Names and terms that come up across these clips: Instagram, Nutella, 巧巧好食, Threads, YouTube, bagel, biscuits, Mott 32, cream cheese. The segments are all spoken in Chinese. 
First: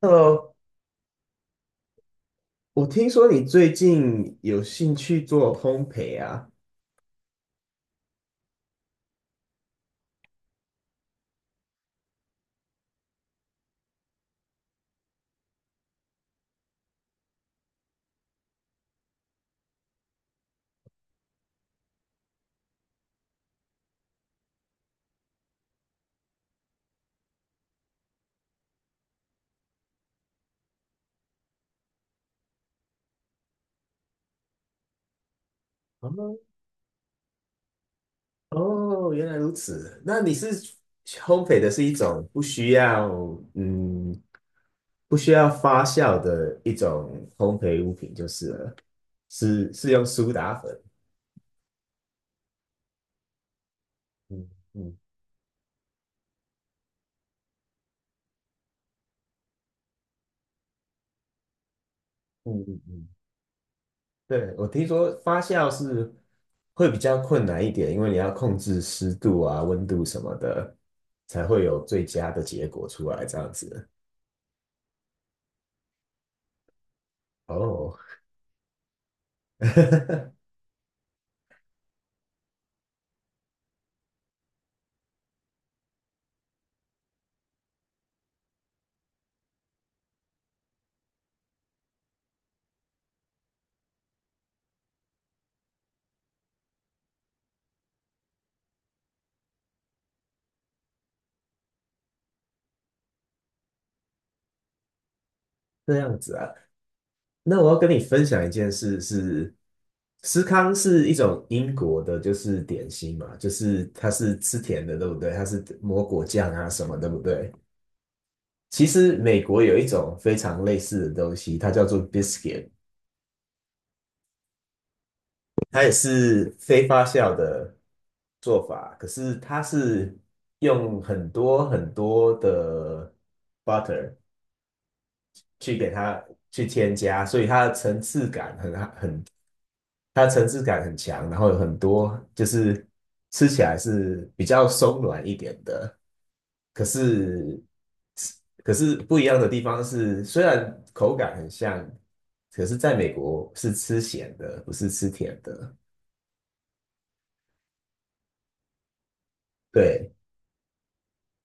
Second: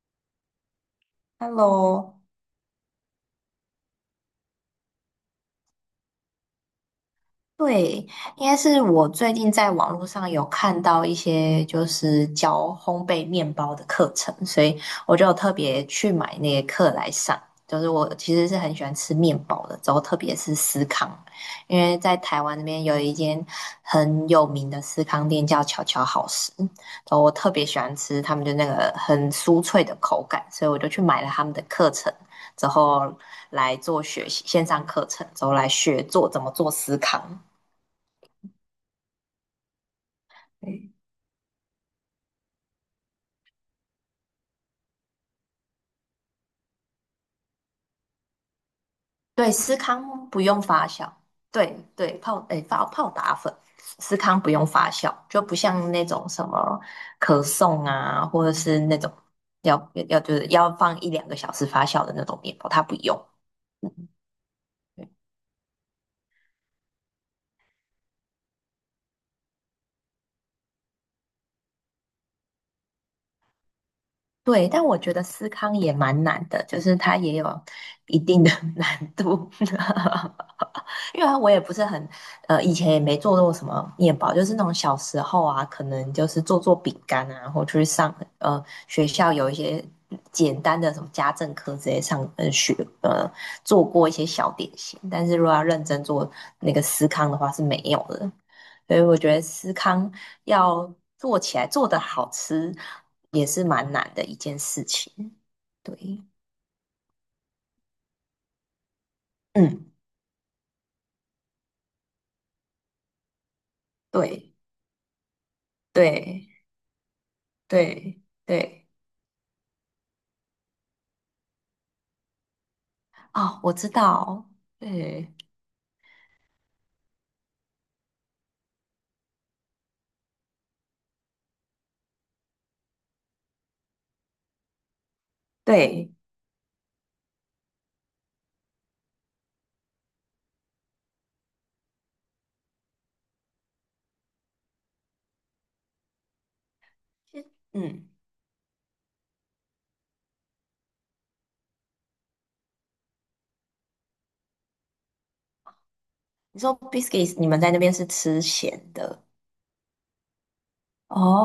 Hello，Hello，我听说你最近有兴趣做烘焙啊？对，应该是我最近在网络上有看到一些就是教烘焙面包的课程，所以我就有特别去买那些课来上。就是我其实是很喜欢吃面包的，之后特别是司康，因为在台湾那边有一间很有名的司康店叫巧巧好食，然后我特别喜欢吃他们的那个很酥脆的口感，所以我就去买了他们的课程，之后来做学习线上课程，之后来学做哦，怎么做司康。哦，原来如此。那你是对，烘焙的是一种嗯，不需要发酵的一种烘焙物品就是了，对，是司是用康苏不打用粉。发酵。对对，泡诶泡泡打粉，司康嗯不用发嗯酵，就不像那种什么可颂啊，或者是那种要就是要放一两个小时发酵的那种面嗯包，嗯它不嗯。用。嗯对，我听说发酵是会比较困难一点，因为你要控制湿度啊、温度什么的，才会有最佳的结果出来，这样子。对，对但我觉得思康也蛮难的，就是它也有哦。一定的 难度。因为我也不是很，以前也没做过什么面包，就是那种小时候啊，可能就是做做饼干啊，然后去上学校有一些简单的什么家政课之类上学呃做过一些小点心，但是如果要认真做那个司康的话是没有的，所以我觉得司康要做起来做的好吃也是蛮难的一件事情。这样对，子啊，那我要跟你分享一件事是，嗯，司康是一种英国的，就是点心嘛，就是它是对吃甜的，对不对？它是抹果对酱啊什么，对不对？对其对。实美国有一种非常类似的东西，它叫做 biscuit，哦，我知道，对它也是非发酵的做法，可是它是用很多很多的 butter 去给对，它去添加，所以它的层次感很强，然后有很多就是吃起来是比较松软一点的，可是嗯，可是不一样的地方是，虽然口感很像，可是在美国是吃咸的，不是吃甜的。你说 biscuits，你们在那边是吃咸的对，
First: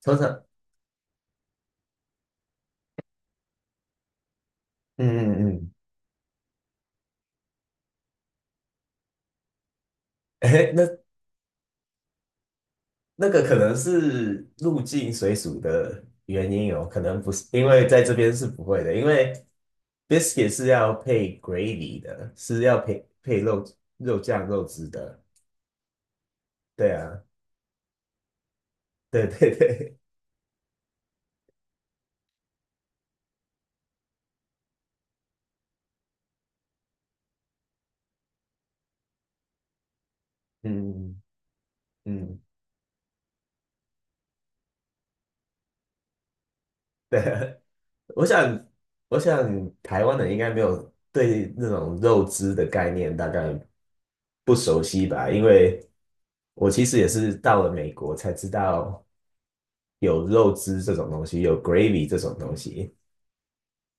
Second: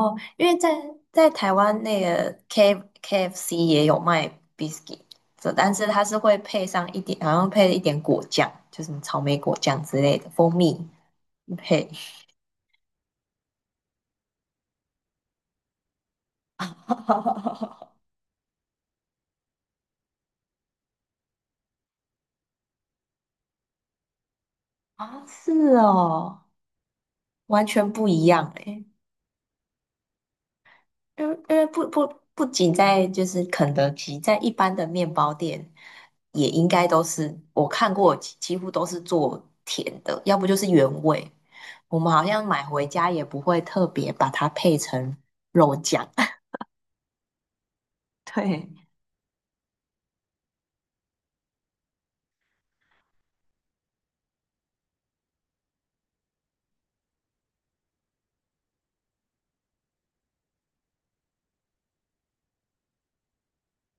通常因为在台湾那个 KFC 也有卖 biscuit，嗯嗯这嗯，但是它是会配上一点，好像配了一点果酱，就是什么草莓果酱之类的，蜂哎，那蜜配 那个可能是入境水属的原因哦，可能不是，因为在 这边是不会的，因为 biscuit 是要配 gravy 的，是要配配肉肉酱肉汁的。啊，是哦，对啊，完全不一样诶。对 对对，因为不仅在就是肯德基，在一般的面包店也应该都是我看过几乎都是做甜的，要不就是原嗯味。我们好嗯，像买回家也不会特别把它配成肉酱，对啊，我想对，我想台湾人应该没有对那种肉汁的概念大概不熟悉吧，因为我其实也是到了美国才知道有肉汁这种东西，有 gravy 这种东西。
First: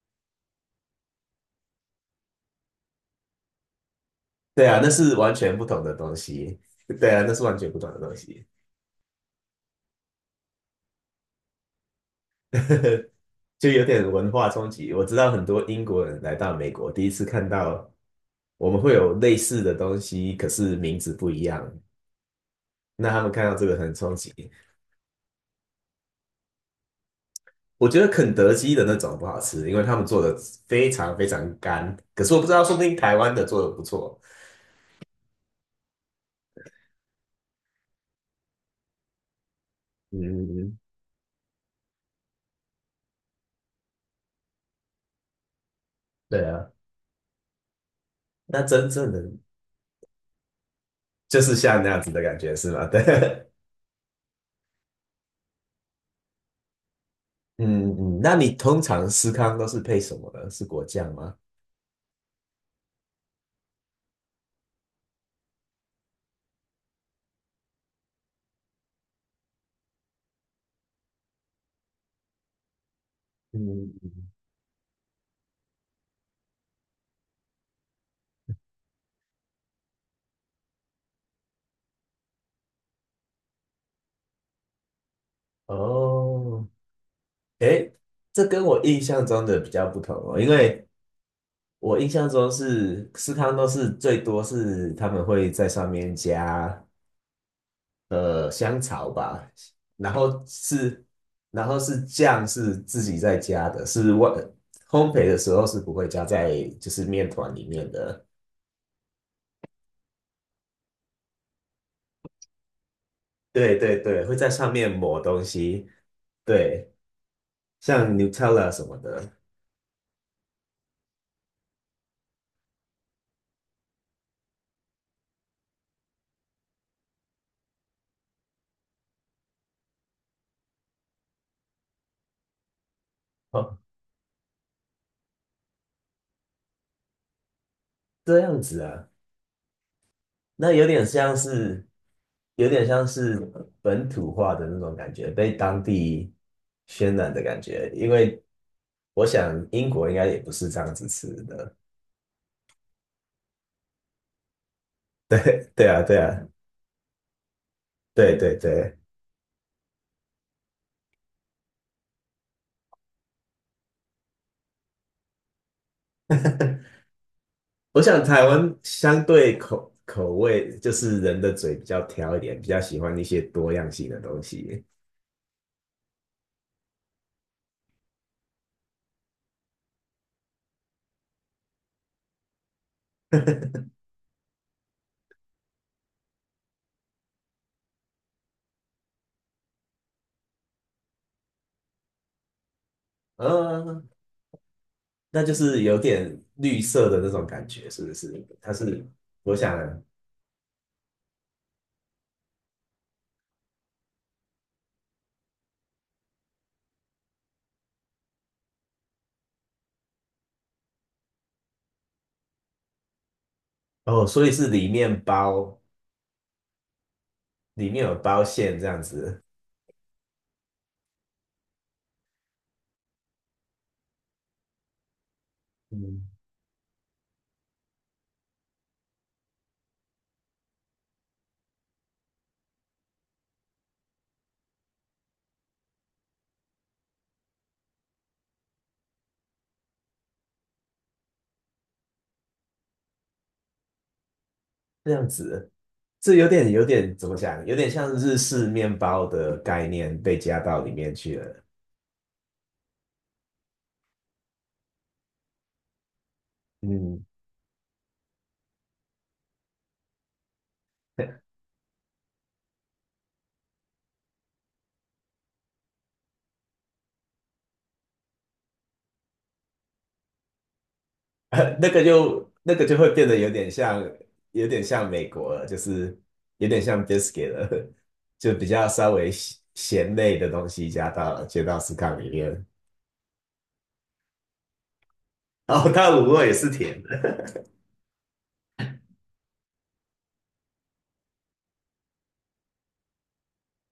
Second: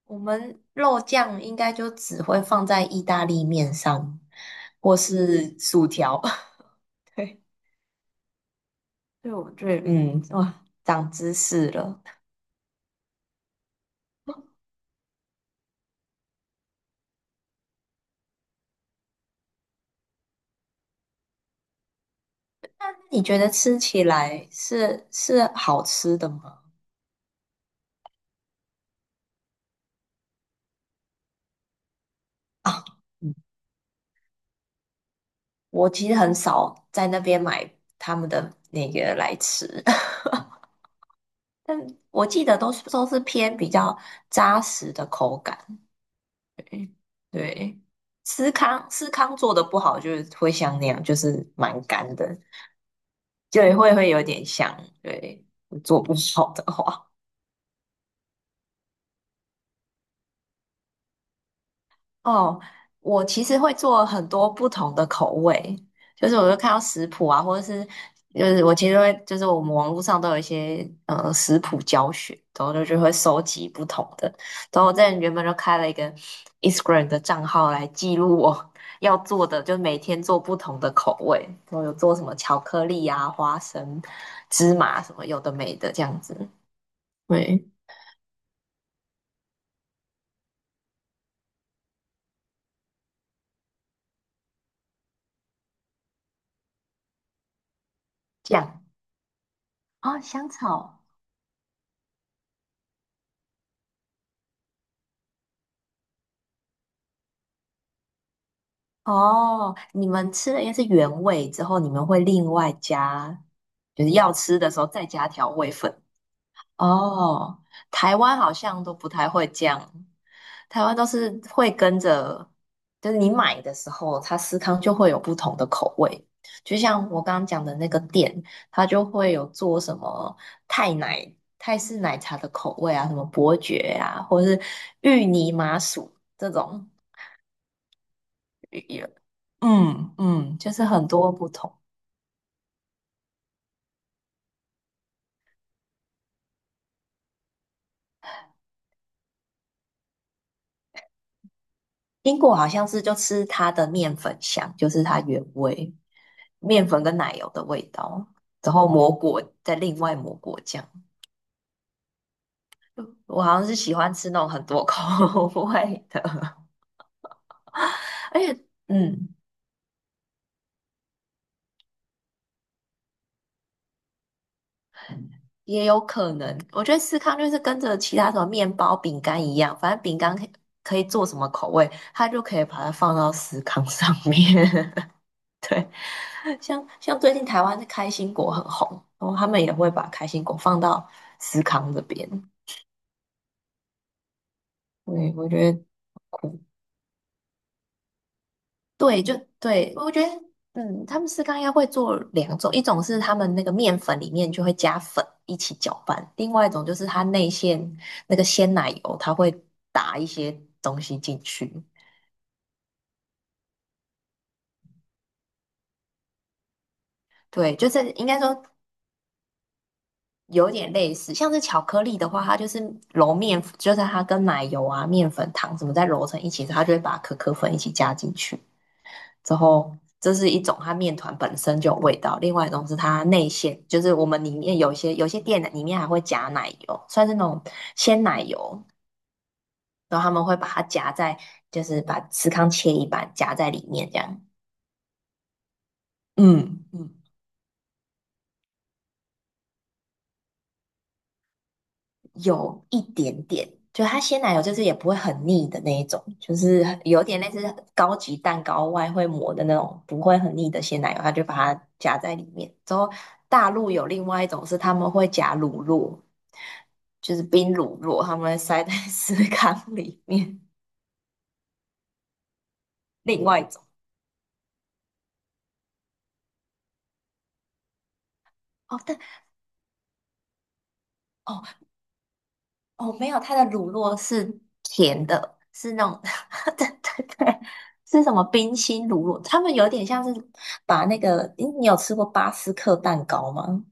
我们肉酱应该就只会放在意大利面上，对啊，那或是完全是不同薯的东条。西。对 啊，那对，是完全不同的东西，所以我觉得嗯，哇，长知识了。就有点文化 冲击。我知道很多英国人来到美国，第一次看到我们会有类似的东西，可是名字不一样，那他你们觉看得到这个吃很起冲来击。是好吃的吗？我觉得肯德基的那种不好吃，因为他们做的非常非常干。可是我不知道，说不啊，定台湾嗯，的做的不错。我其实很少在那边买他们的那个来吃，嗯，但我记得都是偏比较扎实的口感。对啊，对，对那真司正的康做的不好，就是会像那样，就就是是蛮像那样子干的感的，觉是吗？对。就会有点像，对，做不好的话。嗯嗯，那你通常司康都是配什么呢？是果酱吗？哦，我其实会做很多不同的口味，就是我就看到食谱啊，或者是就是我其实会就是我们网络上都有一些食谱教学，然后就会收集不同嗯，的。然后我在原本就开了一个 Instagram 的账号来记录我 要做的，就每天做不同的口味，然后有做什么巧克力啊、花生、芝麻什么有的没的这样子。哦，对，诶，这跟我印象中的比较不同哦，因为我印象中是司康都是最多是他们会在上面加呃香酱草吧，然哦，后香草。是然后是酱是自己在加的，是外烘焙的时候是不会加在就是面团里面的，哦，你们吃的应该是原味之后，你们会另外加，对对就是对，要会在吃上的时候面再抹加东调味西，粉。对。哦，像 台湾好 Nutella 什像都么不太的，会这样，台湾都是会跟着，就是你买的时候，它司康就会有不同的口味。就像我刚刚讲的那个店，它就会有做什么泰奶、泰式奶茶的口味啊，什么伯哦，爵啊，或者是芋泥麻薯这种。这样子啊，嗯嗯，那就是有点很多像不同。是，有点像是本土化的那种感觉，被当地渲染的感觉。因为我想英国应该也不是这样子吃的，英国好像是就吃它的面粉香，就是它原对，对味啊，对啊，面粉跟奶油的味道，对对然后对。抹果再另外抹果酱。我好像是喜欢吃那种很多口 味的，我想而台且湾相嗯，对口味，就是人的嘴比较挑一点，比较喜欢一些多样性的东西。也有可能，我觉得司康就是跟着其他什么面包、饼干一样，反正饼干可以做什么口味，它就可以把它放到司康上面。对，像最近台湾的开心果很红，然后他们也会把开心果放到思康这边。嗯，对，那我就觉是得有点酷。绿色的那种感觉，是不是？它是，对，就我想，对，我觉得嗯，他们司康应该会做两种，一种是他们那个面粉里面就会加粉一起搅拌，另外一种就是它内馅那个鲜奶油，它会打一些东西进去。哦，所以是里面包，对，里就面是有应该包说馅这样子，有点类似，像是巧克力的话，它就是揉面，就是它跟奶油啊、面粉、糖什么再揉嗯，成一起，它就会把可可粉一起加进去。之后，这是一种它面团本身就有味道，另外一种是它内馅，就是我们里面有些店里面还会夹奶油，算是那种鲜奶油，然后他们会把它夹在，就是把司康切一半夹在里面这样。这样子，这有点嗯有嗯。点怎么讲？有点像日式面包的概念被加到里面去了，有一点点，就它鲜奶油就是也不会很腻的那一种，就是有嗯，点类似高级蛋糕外会抹的那种，不会很腻的鲜奶油，它就把它夹在里面。之后大陆有另外一种是他们会夹乳酪，就是冰乳酪，他们会塞在 司康里面。那个就会变得另有外一点种像，有点像美国了，就是有点像 biscuit 了，就比较哦，稍但微咸咸类的东西加到了，加哦，到司康里面，哦，没有，它的乳酪是甜的，然后是那它的种，卤肉也是 对甜对对，是什么冰心乳酪？他们有点像是把那个，诶你有吃过巴斯克蛋糕吗？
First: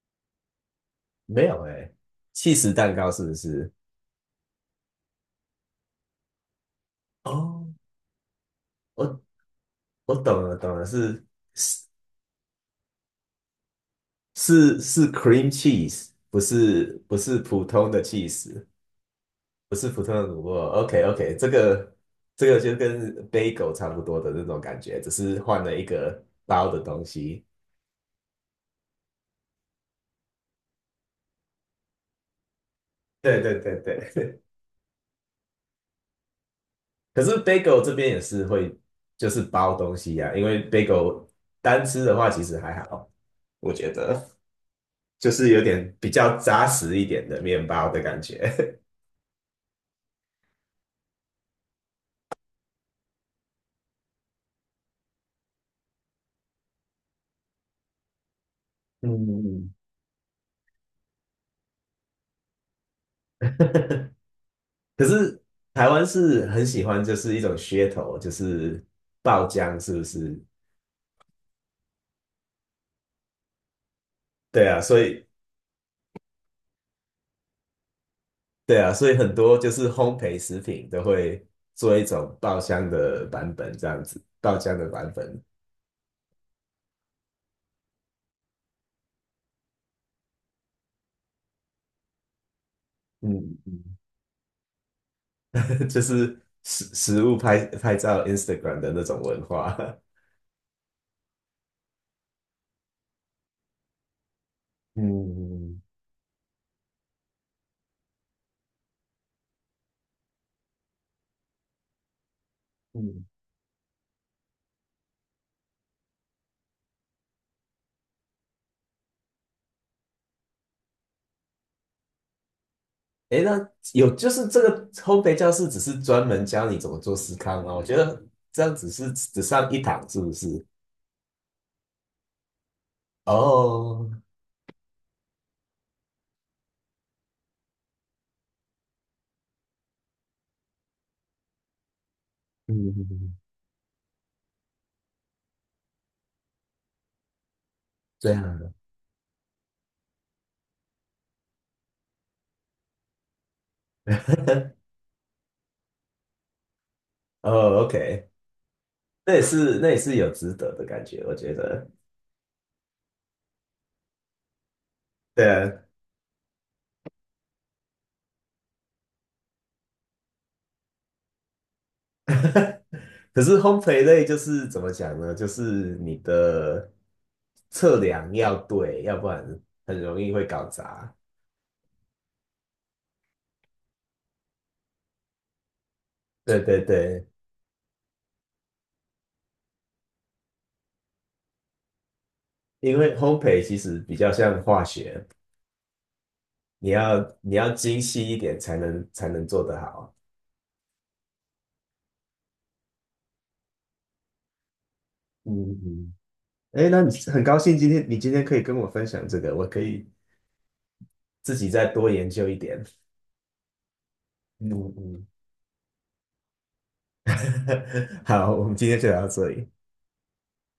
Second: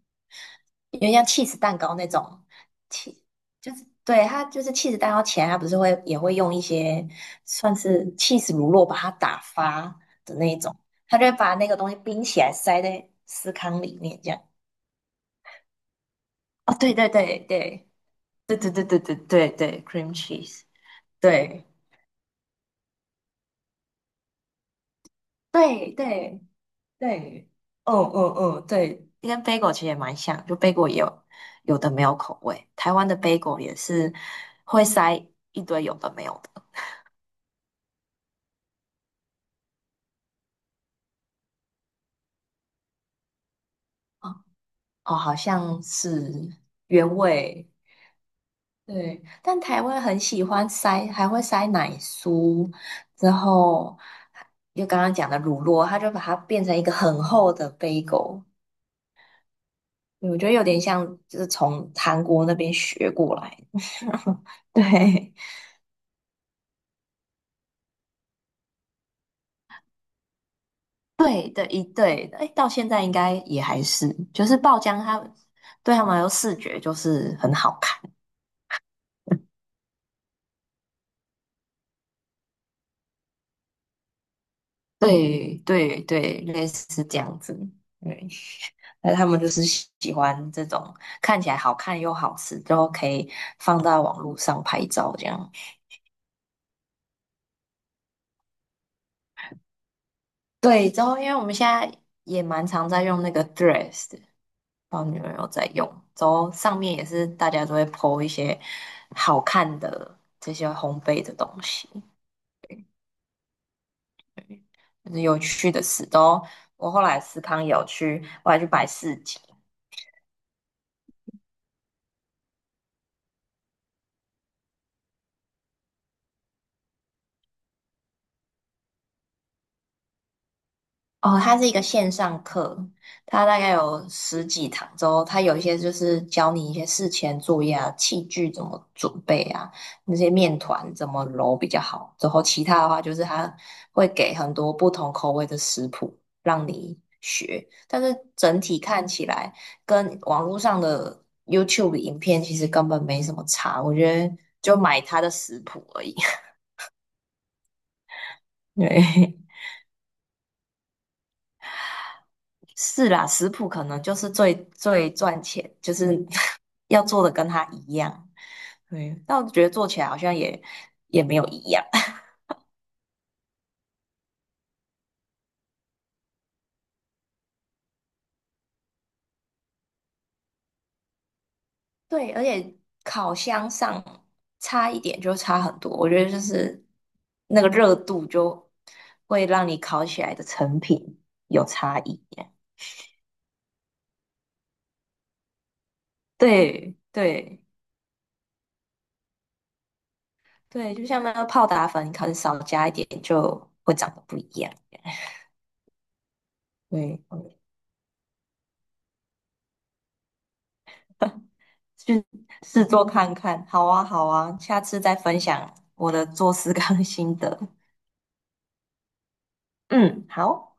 有点像 没 cheese 有蛋哎、糕那种起司蛋糕，che- 是不是？就是对它就是 cheese 蛋糕前，它不是会也会用一些哦，算是 cheese 乳酪把它我打发我的懂那了，一懂种，了，它是就会把那个东西冰起来塞在司康里面这样。是是 cream cheese，不哦，对是对不是对普对通的 对 cheese，对对对对对不对是普，cream 通的乳酪。cheese，OK OK，这对。个这个就跟 bagel 差不多的那种感觉，只是换了一对个对包的东西。对，嗯嗯嗯，对，跟 bagel 其实也蛮像，就 bagel 也有有的没有口味，台湾的 对对 bagel 也对是对。会塞一堆有的没有的，可是 bagel 这边也是会就是包东西呀、因为 bagel 单吃的话其实还好，我觉得哦，哦就好是有像点比较是扎实一原点的面味，包的感觉。对，但台湾很喜欢塞，还会塞奶酥，之后就刚刚讲的乳酪，它就把它变成一个很厚的 bagel，嗯嗯我觉得有点像就是从韩国那边学过来，嗯，可对。是台湾是很喜欢，就是一种噱头，就是爆浆，是不是？对的，对的，哎，到现在应该也还是，就是对爆啊，浆所它，以对他们来说视觉就是很好看，对啊，所以很多就是烘焙食品都会做一种爆浆的版本，这样子，爆浆的版本，对对对，类似这样子，对，那他们就是喜欢这种看起来好看又好吃，然后可以嗯放嗯，到网络上拍照这样。就是食物拍照 Instagram 的那种文化，对，然后因为我们现在也蛮常在用那个 Threads，的 不知道你们有没有在嗯用，然后上面也是大家都会 po 一些好看的这些烘焙的东西。嗯，就是有趣的事都。我后来思康有去，我还去摆市集。诶，那有就是这个烘焙教室只是专门教你怎么做司康吗？我觉得这样只是只上一堂，是不是？哦，它是一个线上课，它大概有哦，十几堂之后，它有一些就是教你一些事前作业啊，器具怎么准备啊，那些面团怎么揉比较好。之后其他的话就是嗯，它会给很多不同口味的食谱让你学，但是这样整的，体看起来跟网络上的 YouTube 影片其实根本没什么差，我觉得就 买它的食谱而已。哦，OK，那对，也是有值得的感觉，我觉得，是啦，食谱可能就是最最赚对钱，啊，就是 要做的跟他一样。对，但我觉得做起来好像也没有一样。可是烘焙类就是怎么讲呢？就是你的测量要对，要不然很容易会搞砸。对，而且烤箱上差一点就差很多，我觉得就对对是对，那个热度就会让你烤起来的成品有差异。因为烘焙其实比较像化学，你对要你对要精细一点才能做得好。对，就像那个泡打粉，你可能少加一点就会长得不一样。嗯嗯，哎，那你对，很高兴今天你今天可以跟我分享这个，我可以自己再多去研究一点。试做看看。好啊，好啊，嗯下次再嗯，分享我的做事刚心得。好，我们今天就聊到这里。嗯，好。